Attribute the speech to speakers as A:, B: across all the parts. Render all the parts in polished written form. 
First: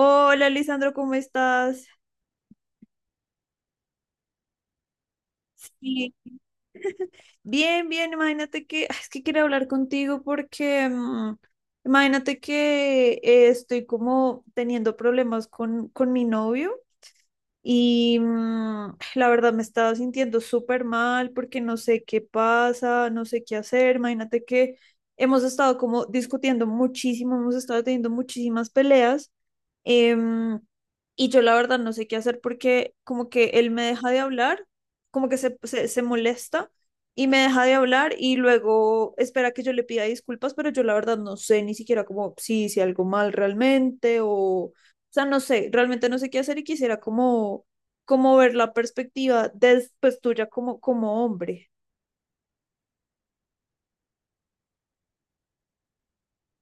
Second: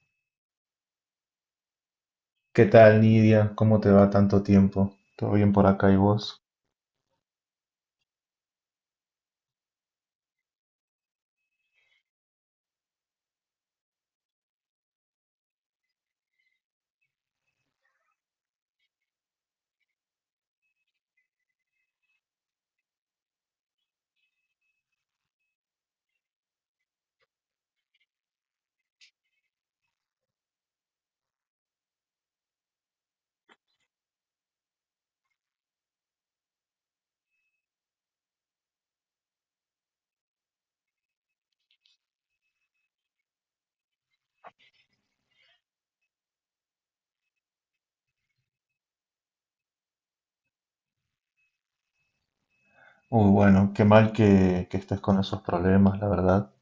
A: Hola, Lisandro, ¿cómo estás?
B: ¿Qué tal, Nidia? ¿Cómo te va tanto tiempo? ¿Todo bien por acá y
A: Sí.
B: vos?
A: Bien, bien, imagínate que, es que quiero hablar contigo porque, imagínate que estoy como teniendo problemas con mi novio. Y la verdad me estaba sintiendo súper mal porque no sé qué pasa, no sé qué hacer. Imagínate que hemos estado como discutiendo muchísimo, hemos estado teniendo muchísimas peleas. em, y yo la verdad no sé qué hacer porque como que él me deja de hablar, como que se molesta y me deja de hablar y luego espera que yo le pida disculpas, pero yo la verdad no sé ni siquiera como si hice algo mal realmente o sea, no sé, realmente no sé qué hacer y quisiera como, como ver la perspectiva después pues, tuya como, como hombre.
B: Uy, bueno, qué mal que estés con esos problemas, la verdad.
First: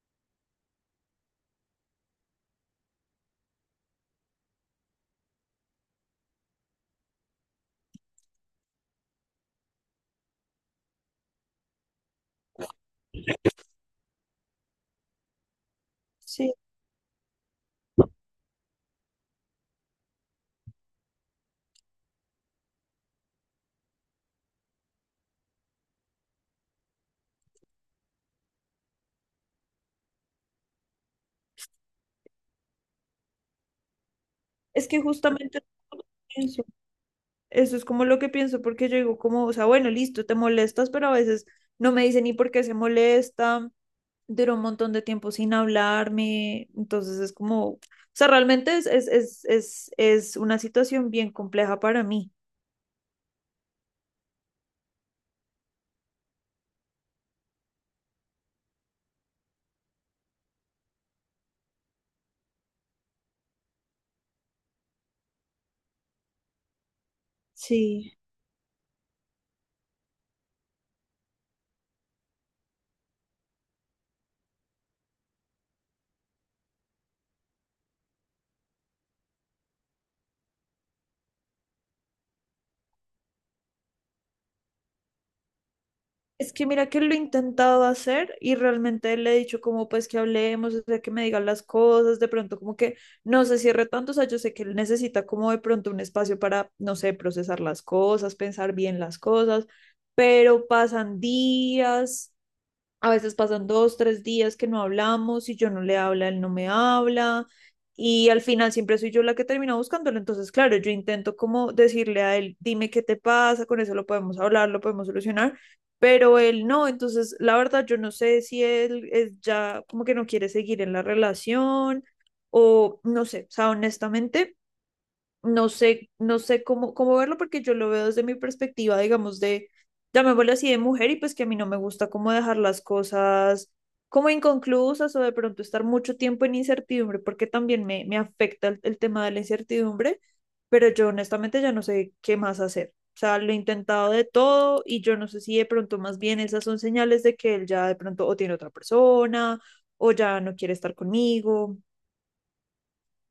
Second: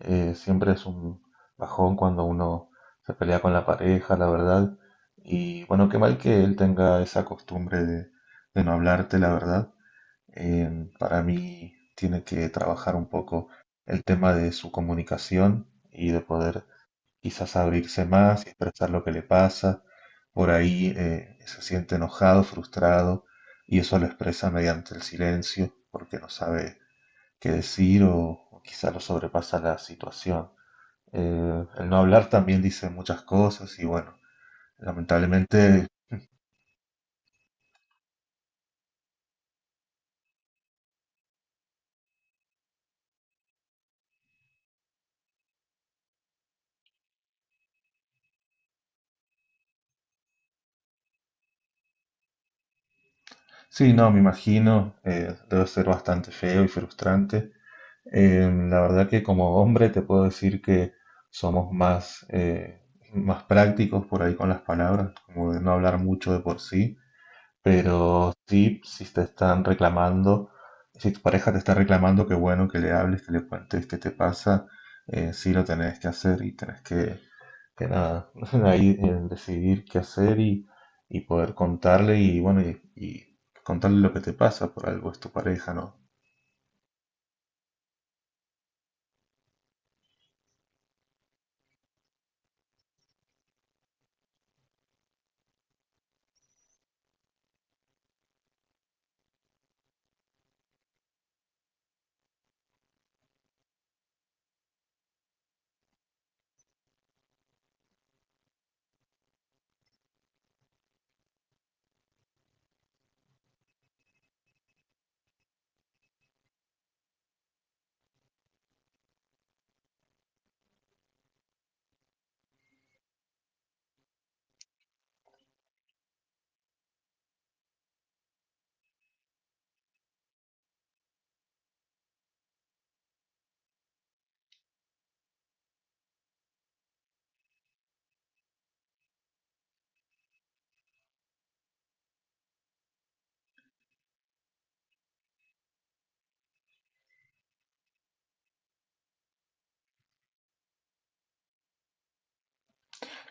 B: Siempre es un bajón cuando uno se pelea con la pareja, la verdad. Y bueno, qué mal que él tenga esa costumbre de no hablarte, la verdad. Para mí tiene que trabajar un poco el tema de su comunicación y de
A: Sí,
B: poder quizás abrirse más y expresar lo que le pasa. Por ahí se siente enojado, frustrado, y eso lo expresa mediante el silencio, porque no sabe qué decir o quizás lo sobrepasa la situación. El no hablar también dice muchas cosas y bueno,
A: es que justamente
B: lamentablemente,
A: eso pienso. Eso es como lo que pienso, porque yo digo como, o sea, bueno, listo, te molestas, pero a veces no me dice ni por qué se molesta, duró un montón de tiempo sin hablarme, entonces es como, o sea, realmente es una situación bien compleja para mí.
B: sí, no, me imagino, debe ser bastante feo y frustrante. La verdad que como hombre te puedo decir que somos más, más prácticos por ahí con las palabras, como de no hablar mucho de por sí,
A: Sí.
B: pero sí, si te están reclamando, si tu pareja te está reclamando, qué bueno que le hables, que le cuentes qué te pasa, sí lo tenés que hacer y tenés que nada, ahí decidir qué hacer y poder contarle y bueno, y contarle lo que te pasa, por algo es tu pareja, ¿no?
A: Es que mira que lo he intentado hacer y realmente le he dicho como pues que hablemos, o sea, que me digan las cosas, de pronto como que no se cierre tanto, o sea, yo sé que él necesita como de pronto un espacio para, no sé, procesar las cosas, pensar bien las cosas, pero pasan días a veces pasan dos, tres días que no hablamos y yo no le habla, él no me habla. Y al final siempre soy yo la que termina buscándolo. Entonces, claro, yo intento como decirle a él, dime qué te pasa, con eso lo podemos hablar, lo podemos solucionar, pero él no. Entonces, la verdad, yo no sé si él es ya como que no quiere seguir en la relación o no sé, o sea, honestamente no sé, no sé cómo, cómo verlo porque yo lo veo desde mi perspectiva, digamos, de, llamémoslo así, de mujer y pues que a mí no me gusta cómo dejar las cosas como inconclusas o de pronto estar mucho tiempo en incertidumbre porque también me afecta el tema de la incertidumbre, pero yo honestamente ya no sé qué más hacer. O sea, lo he intentado de todo y yo no sé si de pronto más bien esas son señales de que él ya de pronto o tiene otra persona o ya no quiere estar conmigo.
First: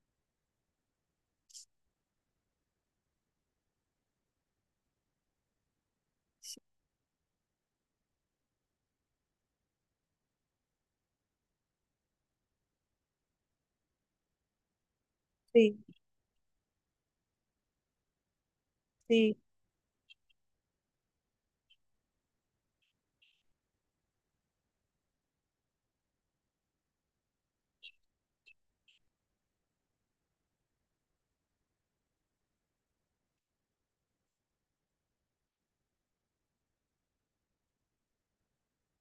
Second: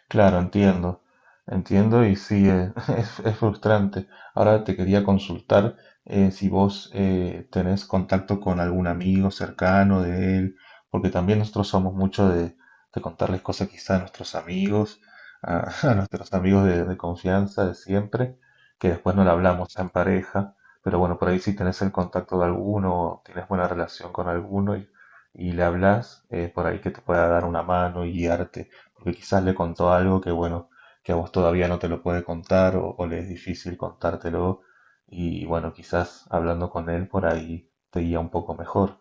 B: Claro, entiendo, entiendo y sí, es frustrante. Ahora te quería consultar si vos tenés contacto con algún amigo cercano de él, porque también nosotros somos mucho de contarles cosas quizá a nuestros amigos, a,
A: Sí,
B: a nuestros amigos de confianza de siempre, que después no le
A: sí.
B: hablamos en pareja, pero bueno, por ahí si tenés el contacto de alguno, tienes buena relación con alguno y le hablas, por ahí que te pueda dar una mano y guiarte porque quizás le contó algo que, bueno, que a vos todavía no te lo puede contar o le es difícil contártelo y, bueno, quizás hablando con él por ahí te guía un poco mejor.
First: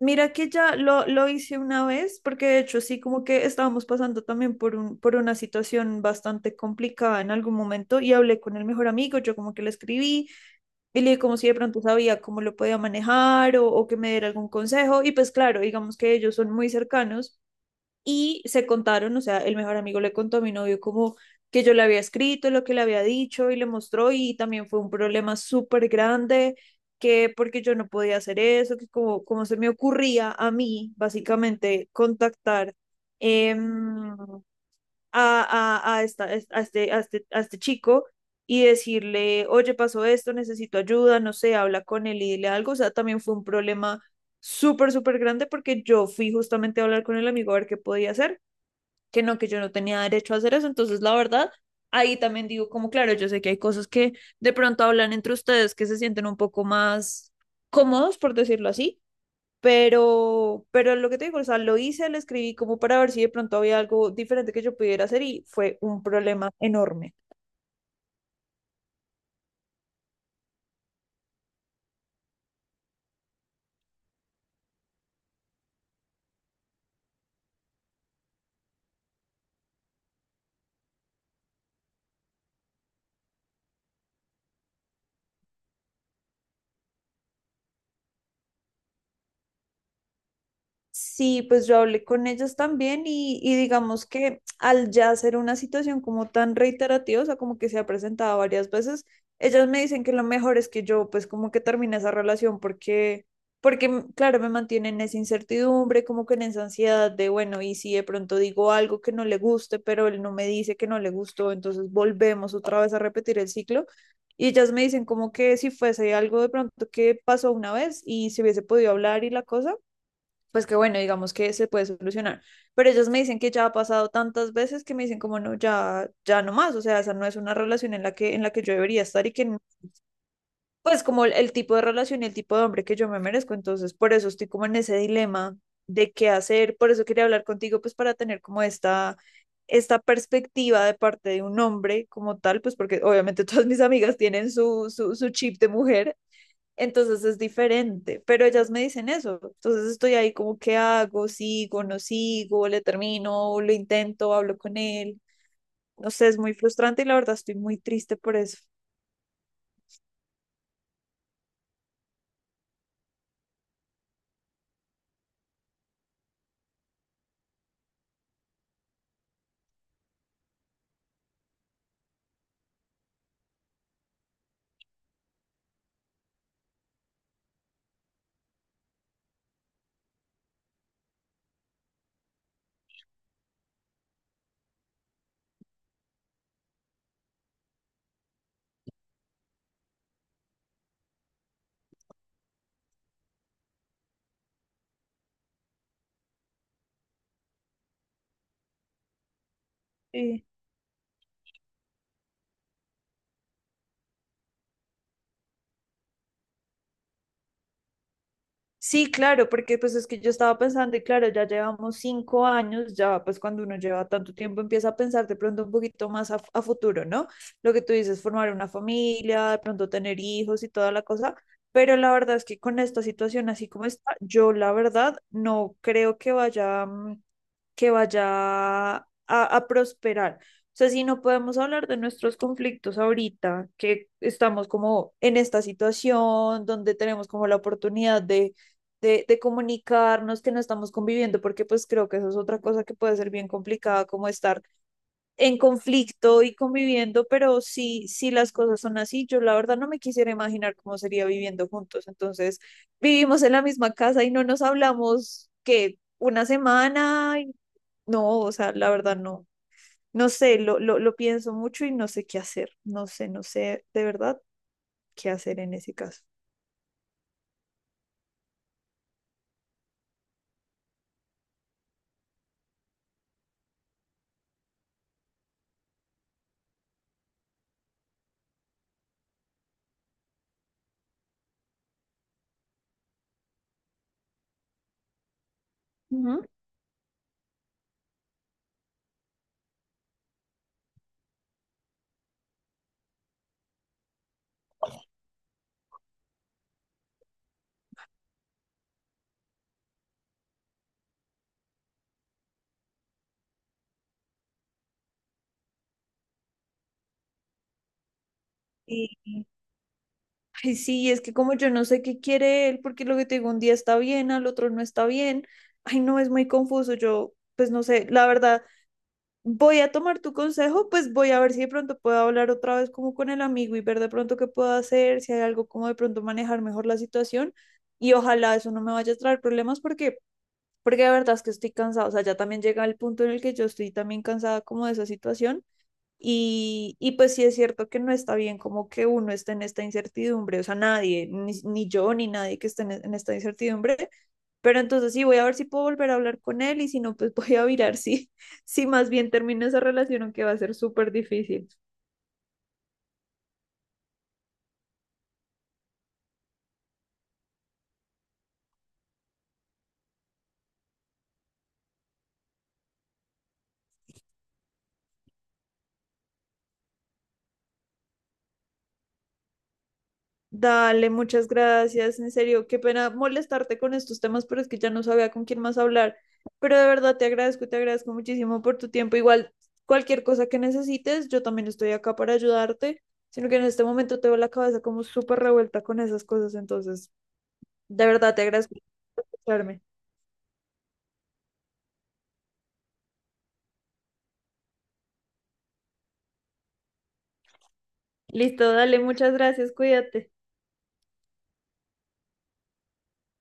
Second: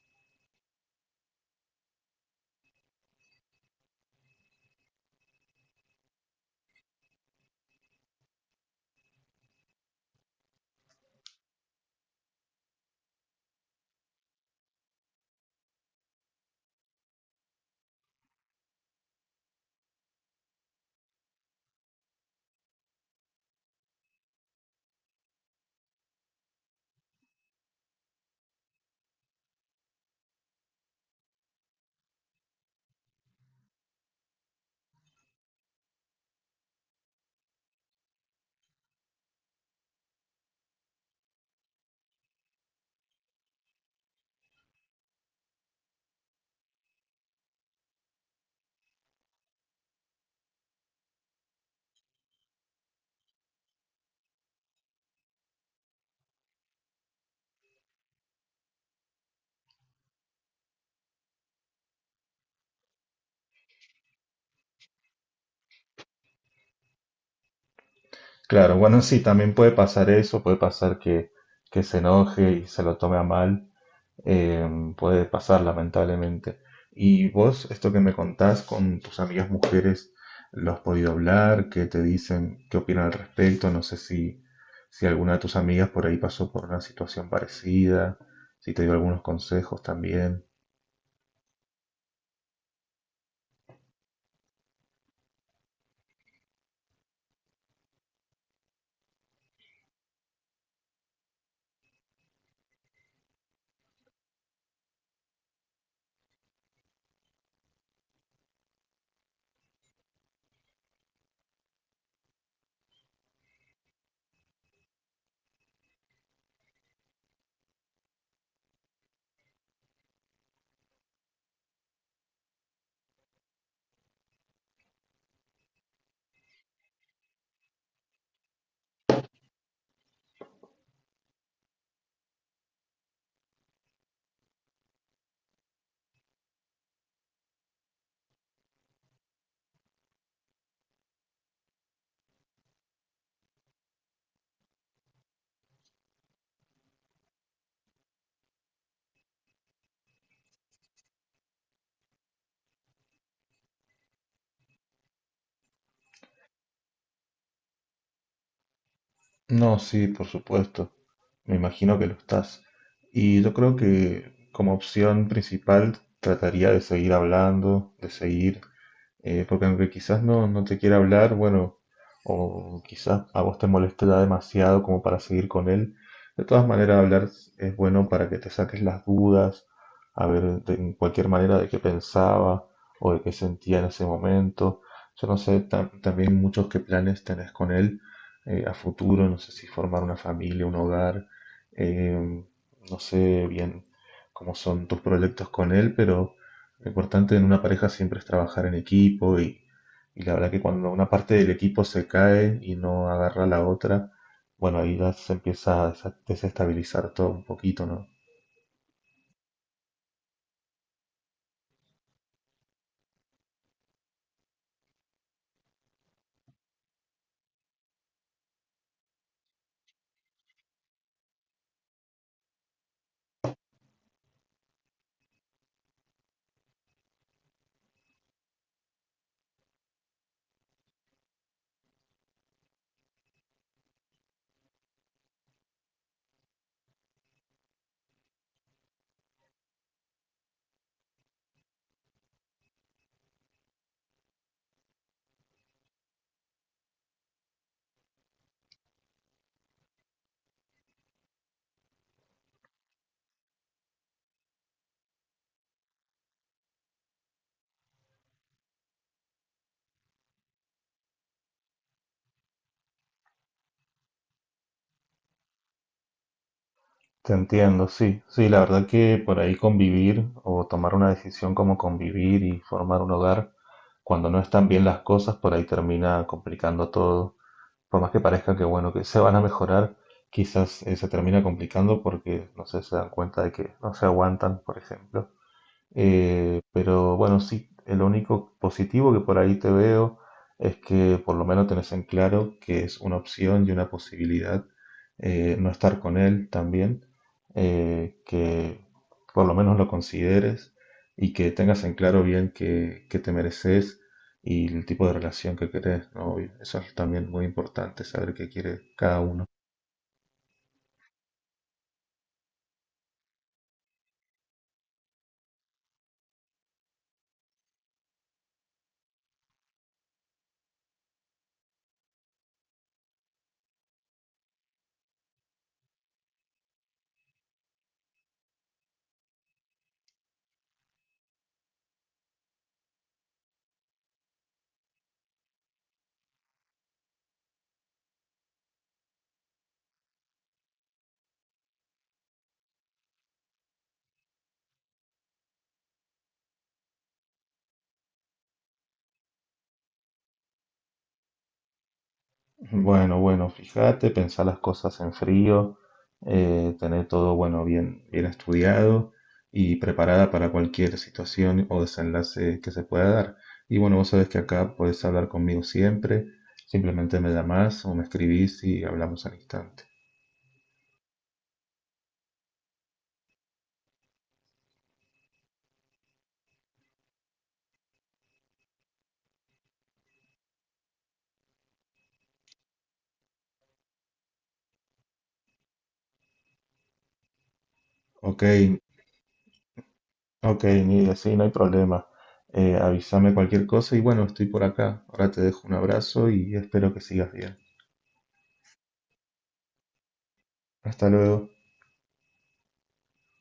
A: Mira que ya lo hice una vez, porque de hecho sí, como que estábamos pasando también por un, por una situación bastante complicada en algún momento y hablé con el mejor amigo, yo como que le escribí y le dije como si de pronto sabía cómo lo podía manejar o que me diera algún consejo y pues claro, digamos que ellos son muy cercanos y se contaron, o sea, el mejor amigo le contó a mi novio como que yo le había escrito, lo que le había dicho y le mostró y también fue un problema súper grande, que porque yo no podía hacer eso, que como, como se me ocurría a mí, básicamente, contactar em, a, a, esta, a, este, a, este, a este chico y decirle, oye, pasó esto, necesito ayuda, no sé, habla con él y dile algo, o sea, también fue un problema súper, súper grande porque yo fui justamente a hablar con el amigo a ver qué podía hacer que no, que yo no tenía derecho a hacer eso. Entonces, la verdad, ahí también digo como, claro, yo sé que hay cosas que de pronto hablan entre ustedes que se sienten un poco más cómodos, por decirlo así, pero lo que te digo, o sea, lo hice, lo escribí como para ver si de pronto había algo diferente que yo pudiera hacer y fue un problema enorme.
B: Claro, bueno, sí, también puede pasar eso, puede pasar que se enoje y se lo tome a mal, eh, puede pasar lamentablemente. ¿Y vos, esto que me contás con tus amigas mujeres, lo has podido hablar? ¿Qué te dicen? ¿Qué opinan al respecto? No sé si, si alguna de tus amigas por ahí pasó por una situación parecida, si te dio algunos consejos también.
A: Sí, pues yo hablé con ellas también y digamos que al ya ser una situación como tan reiterativa, o sea, como que se ha presentado varias veces, ellas me dicen que lo mejor es que yo pues como que termine esa relación porque, porque claro, me mantienen en esa incertidumbre, como que en esa ansiedad de, bueno, y si de pronto digo algo que no le guste, pero él no me dice que no le gustó, entonces volvemos otra vez a repetir el ciclo. Y ellas me dicen como que si fuese algo de pronto que pasó una vez y se hubiese podido hablar y la cosa pues que bueno, digamos que se puede solucionar. Pero ellas me dicen que ya ha pasado tantas veces que me dicen como no, ya, ya no más, o sea, esa no es una relación en la que yo debería estar y que, pues como el tipo de relación y el tipo de hombre que yo me merezco, entonces por eso estoy como en ese dilema de qué hacer, por eso quería hablar contigo, pues para tener como esta perspectiva de parte de un hombre como tal, pues porque obviamente todas mis amigas tienen su chip de mujer, entonces es diferente, pero ellas me dicen eso, entonces estoy ahí como, ¿qué hago? ¿Sigo? ¿No sigo? ¿Le termino? ¿Lo intento? ¿Hablo con él? No sé, es muy frustrante y la verdad estoy muy triste por eso.
B: No, sí, por supuesto. Me imagino que lo estás. Y yo creo que como opción principal trataría de seguir hablando, de seguir. Porque aunque quizás no, no te quiera hablar, bueno, o quizás a vos te moleste demasiado como para seguir con él, de todas maneras hablar es bueno para que te saques las dudas, a ver de en cualquier manera de qué pensaba o de qué sentía en ese momento. Yo no sé también muchos qué planes tenés con él a futuro, no sé si formar una familia, un hogar, eh, no sé bien cómo son tus proyectos con él, pero lo importante en una pareja siempre es trabajar en equipo y la
A: Sí.
B: verdad que cuando una parte del equipo se cae y no agarra la otra, bueno, ahí ya se empieza a desestabilizar todo un poquito, ¿no?
A: Sí, claro, porque pues es que yo estaba pensando y claro, ya llevamos 5 años, ya pues cuando uno lleva tanto tiempo empieza a pensar de pronto un poquito más a futuro, ¿no? Lo que tú dices, formar una familia, de pronto tener hijos y toda la cosa, pero la verdad es que con esta situación así como está, yo la verdad no creo que vaya, que vaya a prosperar. O sea, si no podemos hablar de nuestros conflictos ahorita, que estamos como en esta situación donde tenemos como la oportunidad de de comunicarnos que no estamos conviviendo, porque pues creo que eso es otra cosa que puede ser bien complicada, como estar en conflicto y conviviendo, pero sí, sí las cosas son así, yo la verdad no me quisiera imaginar cómo sería viviendo juntos. Entonces, vivimos en la misma casa y no nos hablamos que una semana, y no, o sea, la verdad no. No sé, lo pienso mucho y no sé qué hacer. No sé, no sé de verdad qué hacer en ese caso.
B: Te entiendo, sí, sí, la verdad que por ahí convivir o tomar una decisión como convivir y formar un hogar, cuando no están bien las cosas, por ahí termina complicando todo. Por más que parezca que bueno, que se van a mejorar, quizás se termina complicando porque no sé, se dan cuenta de que no se aguantan, por ejemplo.
A: Ujú.
B: Pero bueno, sí, lo único positivo que por ahí te veo es que por lo menos tenés en claro que es una opción y una posibilidad no estar con él también, que por lo menos lo consideres y que tengas en claro bien que te mereces y el tipo de relación que querés, ¿no? Y eso es también muy importante, saber qué quiere cada uno.
A: Ay, sí, es que como yo no sé qué quiere él, porque lo que te digo, un día está bien, al otro no está bien. Ay, no, es muy confuso. Yo, pues no sé, la verdad, voy a tomar tu consejo, pues voy a ver si de pronto puedo hablar otra vez como con el amigo y ver de pronto qué puedo hacer, si hay algo como de pronto manejar mejor la situación. Y ojalá eso no me vaya a traer problemas porque, porque de verdad es que estoy cansada. O sea, ya también llega el punto en el que yo estoy también cansada como de esa situación y pues sí es cierto que no está bien como que uno esté en esta incertidumbre, o sea, nadie, ni yo, ni nadie que esté en esta incertidumbre, pero entonces sí voy a ver si puedo volver a hablar con él y si no, pues voy a mirar si, si más bien termino esa relación, aunque va a ser súper difícil.
B: Bueno, bueno, fíjate, pensar las cosas en frío, tener todo, bueno, bien, bien estudiado y preparada para cualquier situación o desenlace que se pueda dar. Y bueno, vos sabés que acá podés hablar conmigo siempre, simplemente me llamás o me escribís y hablamos al instante.
A: Dale, muchas gracias. En serio, qué pena molestarte con estos temas, pero es que ya no sabía con quién más hablar. Pero de verdad te agradezco muchísimo por tu tiempo. Igual, cualquier cosa que necesites, yo también estoy acá para ayudarte, sino que en este momento tengo la cabeza como súper revuelta con esas cosas. Entonces, de verdad
B: Ok,
A: te agradezco por escucharme.
B: ok, Nidia, sí, no hay problema. Avísame cualquier cosa y bueno, estoy por acá. Ahora te dejo un abrazo y espero que sigas bien.
A: Listo, dale, muchas gracias, cuídate.
B: Hasta luego.